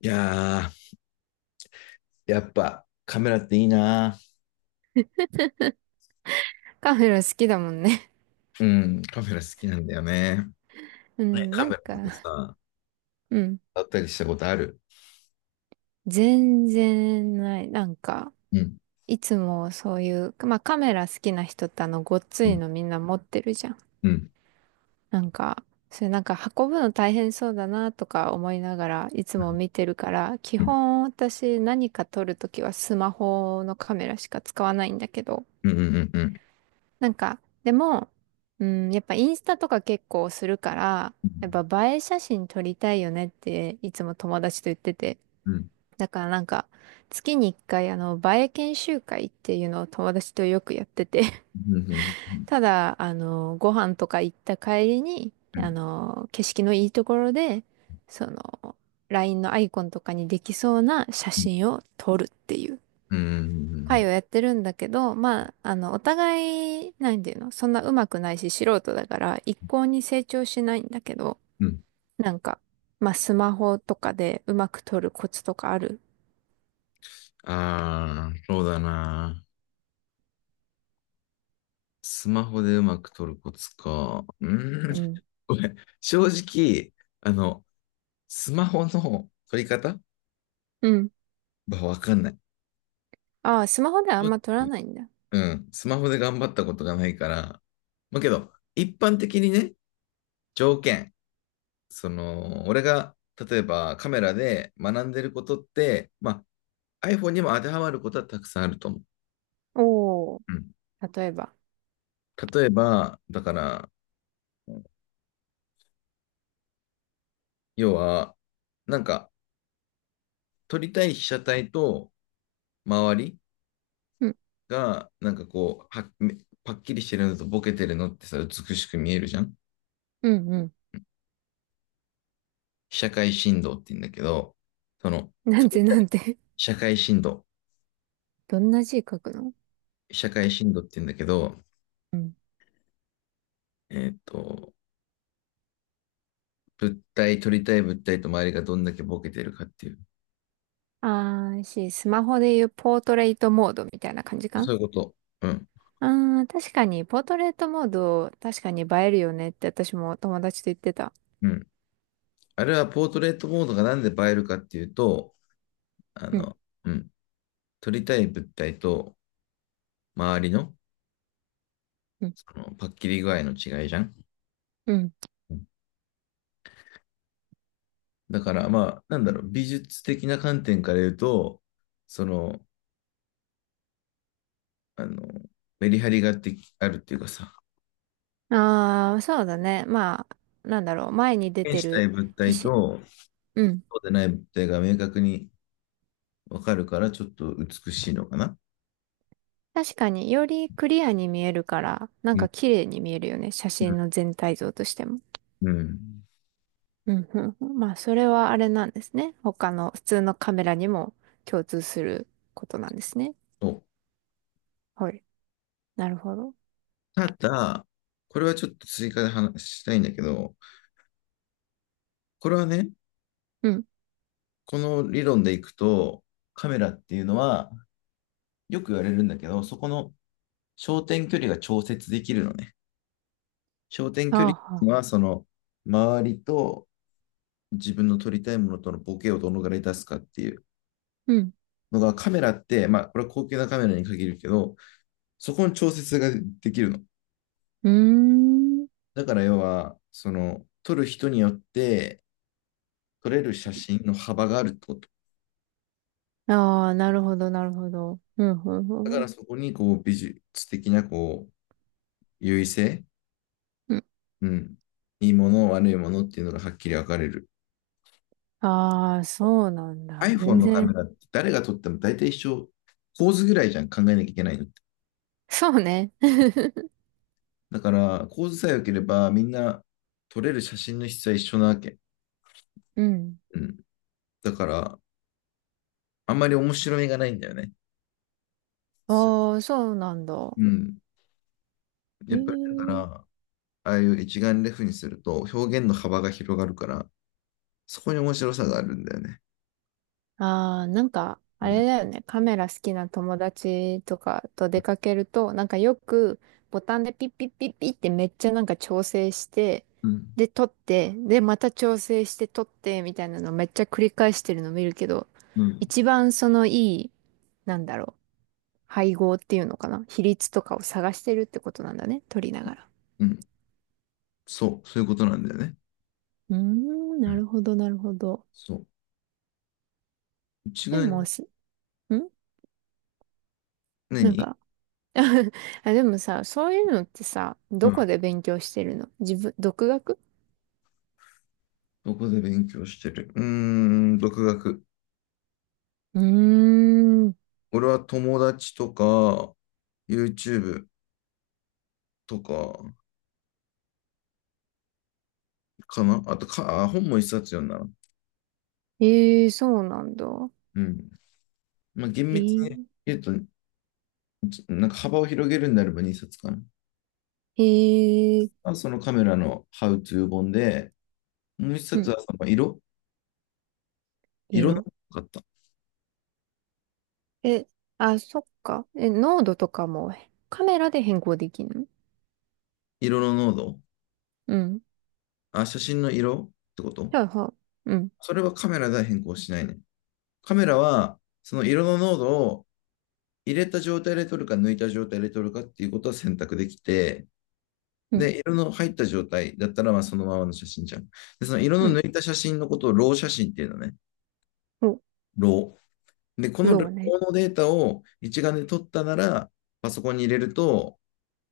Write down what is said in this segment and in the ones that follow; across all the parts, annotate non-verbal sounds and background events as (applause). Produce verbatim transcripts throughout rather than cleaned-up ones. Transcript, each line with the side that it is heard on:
left: いやー、やっぱカメラっていいな。
right: カメラ好きだもんね。
left: うん、カメラ好きなんだよね。
right: う
left: ね、
right: ん、
left: カ
right: な
left: メ
right: ん
left: ラとか
right: か、
left: さ、
right: うん。
left: 撮ったりしたことある。
right: 全然ない。なんか、
left: うん、
right: いつもそういう、まあカメラ好きな人ってあの、ごっつ
left: う
right: い
left: ん、
right: のみんな持ってるじゃん。
left: うん、
right: なんか、それなんか運ぶの大変そうだなとか思いながらいつも
left: う
right: 見てるから、基
left: ん、
right: 本私何か撮るときはスマホのカメラしか使わないんだけど、
left: うん、うん、うん、うん、
right: なんか、でも、うん、やっぱインスタとか結構するから、やっぱ映え写真撮りたいよねっていつも友達と言ってて。
left: うん、
right: だからなんか、月に一回、あの、バエ研修会っていうのを友達とよくやってて
left: うん、うん、う
right: (laughs)
left: ん、
right: ただ、あの、ご飯とか行った帰りに、
left: う
right: あ
left: ん、
right: の、景色のいいところで、その、ライン のアイコンとかにできそうな写真を撮るっていう
left: うん、うん、うん、う
right: 会
left: ん、
right: をやってるんだけど、まあ、あの、お互い、なんていうの、そんな上手くないし素人だから、一向に成長しないんだけど、
left: うん、うん。
right: なんか、まあ、スマホとかでうまく撮るコツとかある？
left: ああ、そうだな。スマホでうまく撮るコツか。うん。
right: うん。
left: これ正直あのスマホの撮り方
right: うん
left: はわかんない。
right: ああ、スマホではあんま撮らないんだ。
left: うん、スマホで頑張ったことがないから、まあけど、一般的にね、条件、その、俺が、例えばカメラで学んでることって、まあ、iPhone にも当てはまることはたくさんあると思う。
right: おー。
left: うん。
right: 例えば。
left: 例えば、だから、要は、なんか、撮りたい被写体と周り
right: うん、
left: が、なんかこう、は、めパッキリしてるのとボケてるのってさ、美しく見えるじゃん。
right: うん、う
left: 被写界深度って言うんだけど、その、
right: ん。なんて、なん
left: 被
right: て。
left: 写界深度、
right: (laughs) どんな字書くの？
left: 被写界深度って言うんだけど、
right: うん。
left: えっと、物体、取りたい物体と周りがどんだけボケてるかっていう。
right: ああ、し、スマホでいうポートレートモードみたいな感じか？
left: そういうこと。うん。
right: ああー、確かに、ポートレートモード、確かに映えるよねって私も友達と言ってた。
left: うん。あれはポートレートモードがなんで映えるかっていうと、あ
right: うん、
left: の、うん、撮りたい物体と周りの、
right: うん、
left: そのパッキリ具合の違いじゃん。
right: うん。
left: うん。だからまあ、なんだろう、美術的な観点から言うと、その、あの、メリハリがあってあるっていうかさ、
right: ああ、そうだね。まあ、なんだろう、前に出
left: 表
right: て
left: 現した
right: る
left: い物
right: 皮
left: 体
right: 脂。
left: と
right: うん。
left: そうでない物体が明確にわかるから、ちょっと美しいのかな。
right: 確かに、よりクリアに見えるから、なん
left: う
right: か
left: ん、
right: 綺麗に見えるよね。写真の全体像としても。
left: うん。
right: うんうんうん。まあ、それはあれなんですね。他の普通のカメラにも共通することなんですね。
left: そう。
right: はい。なるほど。
left: ただ、これはちょっと追加で話したいんだけど、これはね、
right: うん。
left: この理論でいくと、カメラっていうのは、よく言われるんだけど、そこの焦点距離が調節できるのね。焦点
right: あ
left: 距
right: あ、
left: 離
right: はあ
left: は、その、周りと自分の撮りたいものとのボケをどのぐらい出すかっていう
right: うん。
left: のが、カメラって、まあ、これは高級なカメラに限るけど、そこの調節ができるの。
right: うーん。
left: だから、要は、その、撮る人によって、撮れる写真の幅があるってこと。
right: ああ、なるほど、なるほど。うん、う
left: だか
right: ん、う
left: ら
right: ん。
left: そこにこう美術的なこう優位性、
right: うん。
left: うん、いいもの、悪いものっていうのがはっきり分かれる。
right: ああ、そうなんだ。
left: iPhone
right: 全
left: のカメ
right: 然。
left: ラって誰が撮っても大体一緒、構図ぐらいじゃん、考えなきゃいけないのって。
right: そうね。(laughs)
left: だから構図さえ良ければみんな撮れる写真の質は一緒なわけ。
right: うん。
left: うん、だからあんまり面白みがないんだよね。
right: ああ、そうなんだ。
left: うん、や
right: え
left: っぱりだから、
right: え
left: ああいう一眼レフにすると表現の幅が広がるから、そこに面白さがあるんだよね。
right: ああ、なんか、あ
left: うん、
right: れだよね。カメラ好きな友達とかと出かけると、なんかよくボタンでピッピッピッピッってめっちゃなんか調整して、
left: うん、
right: で、撮って、で、また調整して撮って、みたいなのめっちゃ繰り返してるの見るけど、
left: うん、
right: 一番そのいい、なんだろう、配合っていうのかな。比率とかを探してるってことなんだね。撮りながら。
left: うん。そう、そういうことなんだよね。
right: うーん、
left: う
right: な
left: ん。
right: るほど、なるほど。
left: そう。うち
right: で
left: が
right: も、すんなん
left: 何。
right: か、(laughs) あ、でもさ、そういうのってさ、
left: う
right: ど
left: ん。
right: こで勉強してるの自分、独学？
left: どこで勉強してる、うーん、独学。
right: うーん。
left: 俺は友達とか、YouTube とか、かなあとか、あ本も一冊読んだな。
right: ええそうなんだ。
left: うん。まあ、厳
right: え
left: 密
right: ー、
left: に言うと、ちなんか幅を広げるんであればにさつかな。
right: えー、
left: あ、そのカメラの How to 本で、もう一
right: う
left: 冊
right: ん、
left: はその色色の
right: 色
left: かった。
right: え、あ、そっか。え、濃度とかもカメラで変更できるの？
left: 色の濃度、
right: うん。
left: あ、写真の色ってこと。
right: はいはい。うん、
left: それはカメラでは変更しないね。カメラは、その色の濃度を入れた状態で撮るか抜いた状態で撮るかっていうことを選択できて、
right: うん、
left: で、色の入った状態だったら、まあそのままの写真じゃん。で、その色
right: う
left: の
right: ん。
left: 抜いた写真のことをロー写真っていうのね。
right: お、
left: ロー。で、この
right: ロ
left: ロ
right: ー
left: ー
right: ね。
left: のデータを一眼で撮ったなら、パソコンに入れると、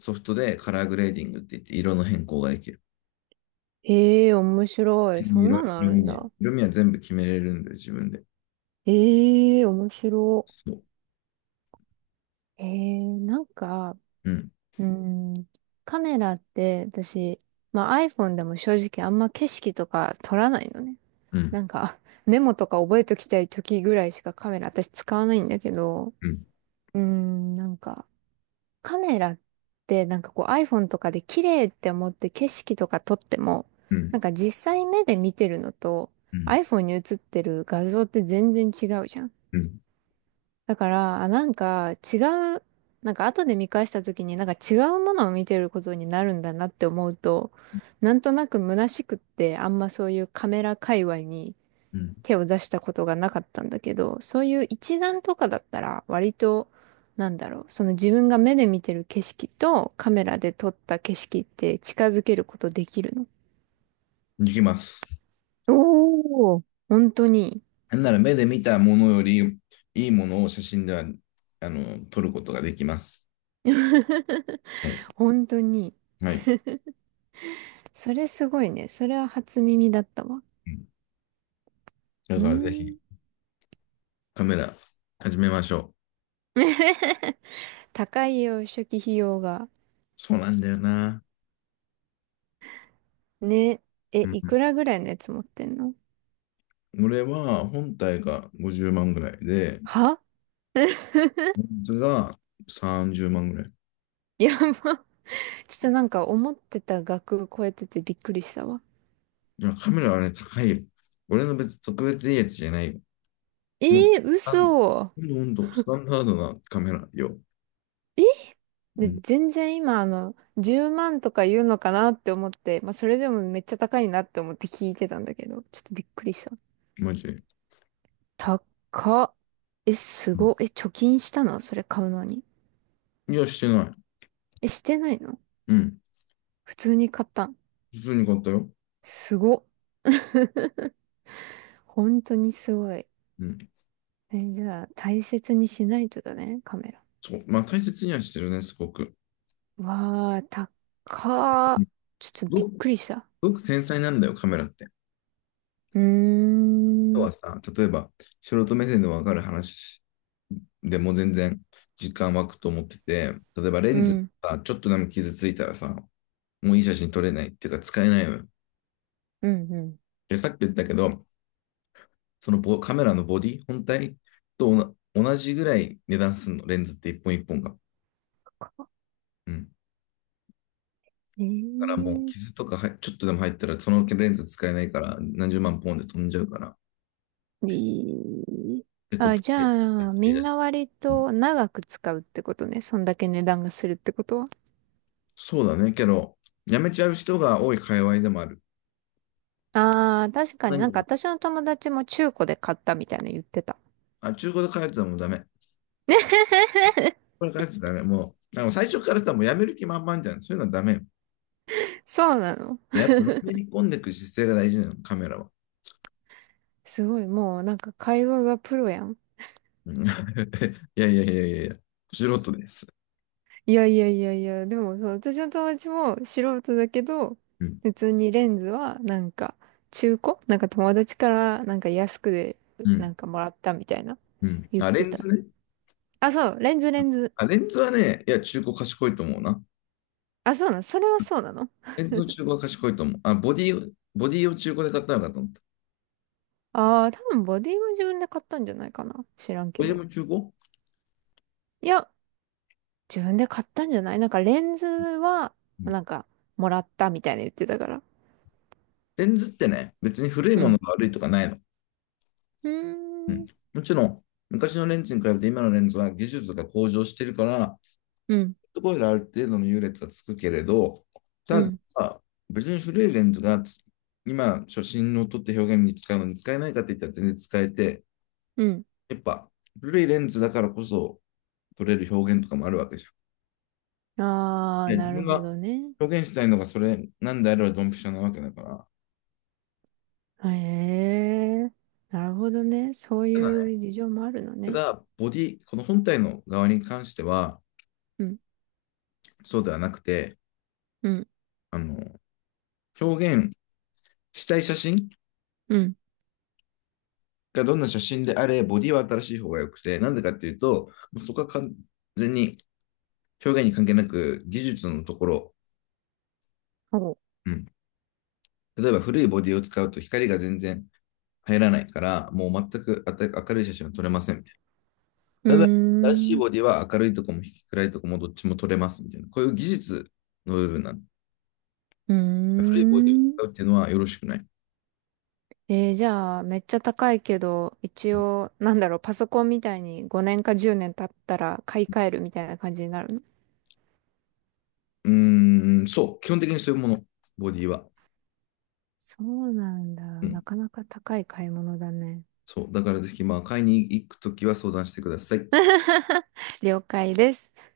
left: ソフトでカラーグレーディングって言って色の変更ができる。
right: ええ面白い。
left: 色、
right: そんなのあ
left: 色
right: る
left: 味
right: ん
left: ね。
right: だ。
left: 色味は全部決めれるんで、自分で。
right: ええ面白
left: そう。
right: い。ええなんか、
left: うん。
right: うん、カメラって私、まあ、iPhone でも正直あんま景色とか撮らないのね。
left: うん。
right: なんか (laughs) メモとか覚えときたい時ぐらいしかカメラ私使わないんだけど、
left: うん。
right: うーん、なんかカメラってなんかこう iPhone とかで綺麗って思って景色とか撮っても、
left: う
right: な
left: ん。
right: んか実際目で見てるのと
left: うん。
right: iPhone に映ってる画像って全然違うじゃん。
left: うん。
right: だから、あ、なんか違う、なんか後で見返した時になんか違うものを見てることになるんだなって思うと、なんとなく虚しくってあんまそういうカメラ界隈に
left: うん。
right: 手を出したことがなかったんだけど、そういう一眼とかだったら割と、なんだろう、その自分が目で見てる景色とカメラで撮った景色って近づけることできるの？
left: いきます。
right: おお。本当に、
left: なんなら目で見たものよりいいものを写真ではあの撮ることができます。
right: (laughs)
left: はい。
right: 本当に。
left: はい。
right: それすごいね。それは初耳だったわ。
left: だ
right: うー
left: からぜひ
right: ん。
left: カメラ始めましょう。
right: (laughs) 高いよ、初期費用が。
left: そうなんだよな。
right: ね。え、
left: うん、
right: いくらぐらいのやつ持ってんの
left: 俺は本体がごじゅうまんぐらいで、
right: は？
left: レンズがさんじゅうまんぐらい。
right: (laughs) やば。ちょっとなんか思ってた額超えててびっくりしたわ。
left: いや、カメラはね、高いよ。俺の別に特別いいやつじゃないよ。
right: え
left: もう、
right: ー、嘘。
left: ほんと、スタンダードなカメラよ。う
right: で、
left: ん、
right: 全然今あの、じゅうまんとか言うのかなって思って、まあそれでもめっちゃ高いなって思って聞いてたんだけど、ちょっとびっくりした。
left: マジで。
right: 高っ。え、す
left: うん。
right: ごっ。え、貯金したのそれ買うのに？
left: いや、してない。
right: え、してないの？
left: うん、
right: 普通に買ったん？
left: 普通に買ったよ。
right: すごっ。(laughs) 本当にすごい。
left: うん。
right: え、じゃあ、大切にしないとだね、カメラ。
left: そう、まあ大切にはしてるね、すごく。
right: わあ、高
left: うん。
right: っ。ち
left: す
right: ょっとびっ
left: ごくす
right: くりした。
left: ごく繊細なんだよ、カメラって。
right: うー
left: 要
right: ん、
left: はさ、例えば、素人目線でわかる話でも全然時間湧くと思ってて、例えばレ
right: う
left: ンズ
right: ん、
left: さ、ちょっとでも傷ついたらさ、もういい写真撮れないっていうか使えないのよ。
right: うん、うん。
left: で、さっき言ったけど、そのボカメラのボディ本体とおな同じぐらい値段するの、レンズっていっぽんいっぽんが。うん。だから
right: え
left: もう傷とかはちょっとでも入ったら、そのレンズ使えないからなんじゅうまんポンで飛んじゃうから、
right: ー、いい
left: てこ
right: あ、
left: と
right: じ
left: で、
right: ゃあ、みんな割
left: うん。
right: と長く使うってことね。そんだけ値段がするってことは。
left: そうだね。けど、やめちゃう人が多い界隈でもある。
right: ああ、確かに
left: 何
right: なんか
left: を、
right: 私の友達も中古で買ったみたいな言ってた。
left: あ、中古で買うやつはもうダメ。
right: (laughs)
left: これ買うやつダメ。もう、あの最初からさ、もうやめる気満々じゃん。そういうのはダメよ。
right: そうなの。
left: やっぱ、のめり込んでいく姿勢が大事なの、カメラは。
right: すごい、もうなんか会話がプロやん。
left: うん (laughs) いやいやいやいやいや、素人です。
right: いやいやいやいや、でもそう、私の友達も素人だけど、
left: うん。
right: 普通にレンズはなんか中古なんか友達からなんか安くで
left: う
right: な
left: ん。
right: んかもらったみたいな
left: うん。
right: 言っ
left: あ、レ
right: て
left: ン
right: た。
left: ズね。
right: あ、そう、レンズレンズ。
left: あ、レンズはね、いや、中古賢いと思うな。
right: あ、そうなの、それはそうなの？
left: レンズの中古は賢いと思う。あ、ボディ、ボディを中古で買ったのかと思った。
right: ああー、多分ボディは自分で買ったんじゃないかな。知らん
left: ボ
right: け
left: ディ
right: ど。
left: も中古。
right: いや、自分で買ったんじゃないなんかレンズはなんかもらったみたいな言ってたから。
left: レンズってね、別に古い
right: う
left: もの
right: ん。
left: が悪いとかないの。
right: う
left: う
right: ー
left: ん。
right: ん。
left: もちろん、昔のレンズに比べて今のレンズは技術が向上してるから、
right: うん。
left: そこである程度の優劣はつくけれど、
right: う
left: た
right: ん。
left: だ、別に古いレンズがつ今、初心の撮って表現に使うのに使えないかって言ったら全然使えて、
right: うん。
left: やっぱ古いレンズだからこそ撮れる表現とかもあるわけじゃ
right: あ
left: ん。い
right: あ、
left: や、自
right: なる
left: 分
right: ほ
left: が
right: どね。
left: 表現したいのがそれなんであればドンピシャなわけだから。
right: へえ、なるほどね。そう
left: ただね、
right: いう事情もあるの
left: た
right: ね。
left: だ、ボディ、この本体の側に関しては、
right: うん、
left: そうではなくて、
right: うん、
left: あの、表現したい写真
right: うん。
left: がどんな写真であれ、ボディは新しい方が良くて、なんでかっていうと、そこは完全に表現に関係なく技術のところ、
right: そ
left: うん、例えば古いボディを使うと光が全然入らないから、もう全く明るい写真は撮れませんみた
right: うう
left: いな。ただ、新しい
right: ーん、
left: ボディは明るいとこも暗いとこもどっちも撮れますみたいな。こういう技術の部分なんで。
right: うー
left: 古いボディを
right: ん。
left: 使うっていうのはよろしくない。
right: えーじゃあ、めっちゃ高いけど、一
left: う
right: 応、なんだろう、パソコンみたいにごねんかじゅうねん経ったら買い替えるみたいな感じになるの？
left: うーん。そう。基本的にそういうもの、ボディは。
right: そうなんだ。
left: うん。
right: なかなか高い買い物だね。
left: そう。だからぜひ、まあ、買いに行くときは相談してください。
right: 了解です。